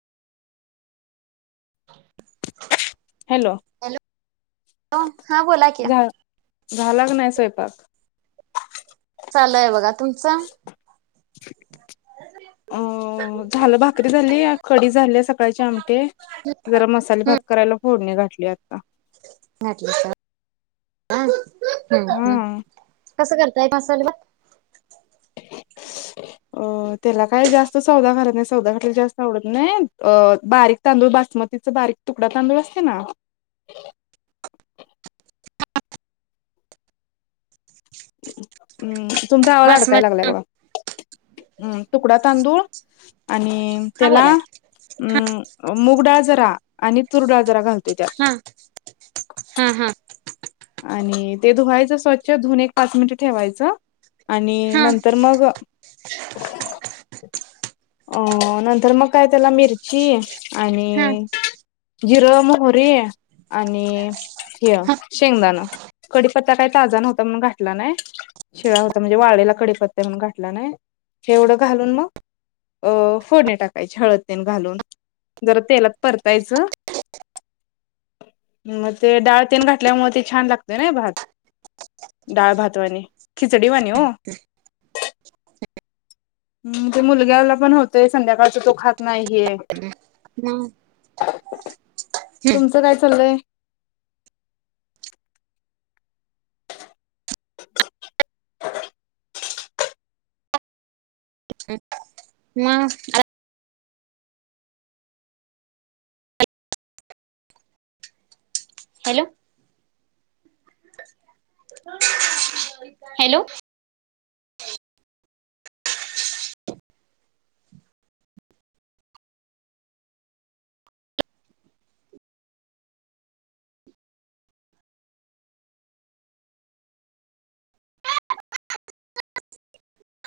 hello hello हा बोला की झालका नाही स्वयपाक चालय बघा तुमचं अ झालं भाकरी झाली कडी झाली सकाळचे आमटी जरा मसाले हम्म भात करायला फोडणी गाठली आता [unintelligible] हा कसं करताय मसाले भात [unintelligible] अ त्याला काय जास्त सौदा करत नाही सौदा खाला जास्त आवडत नाही अ बारीक तांदूळ मतीचा बारीक तुकडा तांदूळ असते ना म्म तुमचा आवाज अडकायला लागलाय बासमती बघा हम्म तुकडा तांदूळ आणि हा त्याला बोला की अ मुगडडाळ जरा आणि तुरडाळ जरा [unintelligible] हा हाहा आणि ते धुवायचं स्वच्छ धुन एक पाच मिनिट ठेवायचं आणि हा नंतर मग अ नंतर मग काय त्याला मिरची हा आणि जिरं मोहरी आणि हे शेंगदाान कडीपत्ता काही ताजा नव्हता म्हणून घातला नाही शिळा होता म्हणजे वाळेलेला कडीपत्ता घला नाहीवढं घालून मग अ फोडनी टाकायची हळद तेल घालून जरा तेलात परतायचं मग ते डाळतेन घातलं ल्यामुळे ते छान लागतय ना भात डाळ भातवाणी खिचडीवाणी हो हम मुलग्याला पण होतोय संध्याकाळचा तो खात नाहीये मग तुमचं काय चाललय [unintelligible] मग हॅलो हॅलो [unintelligible]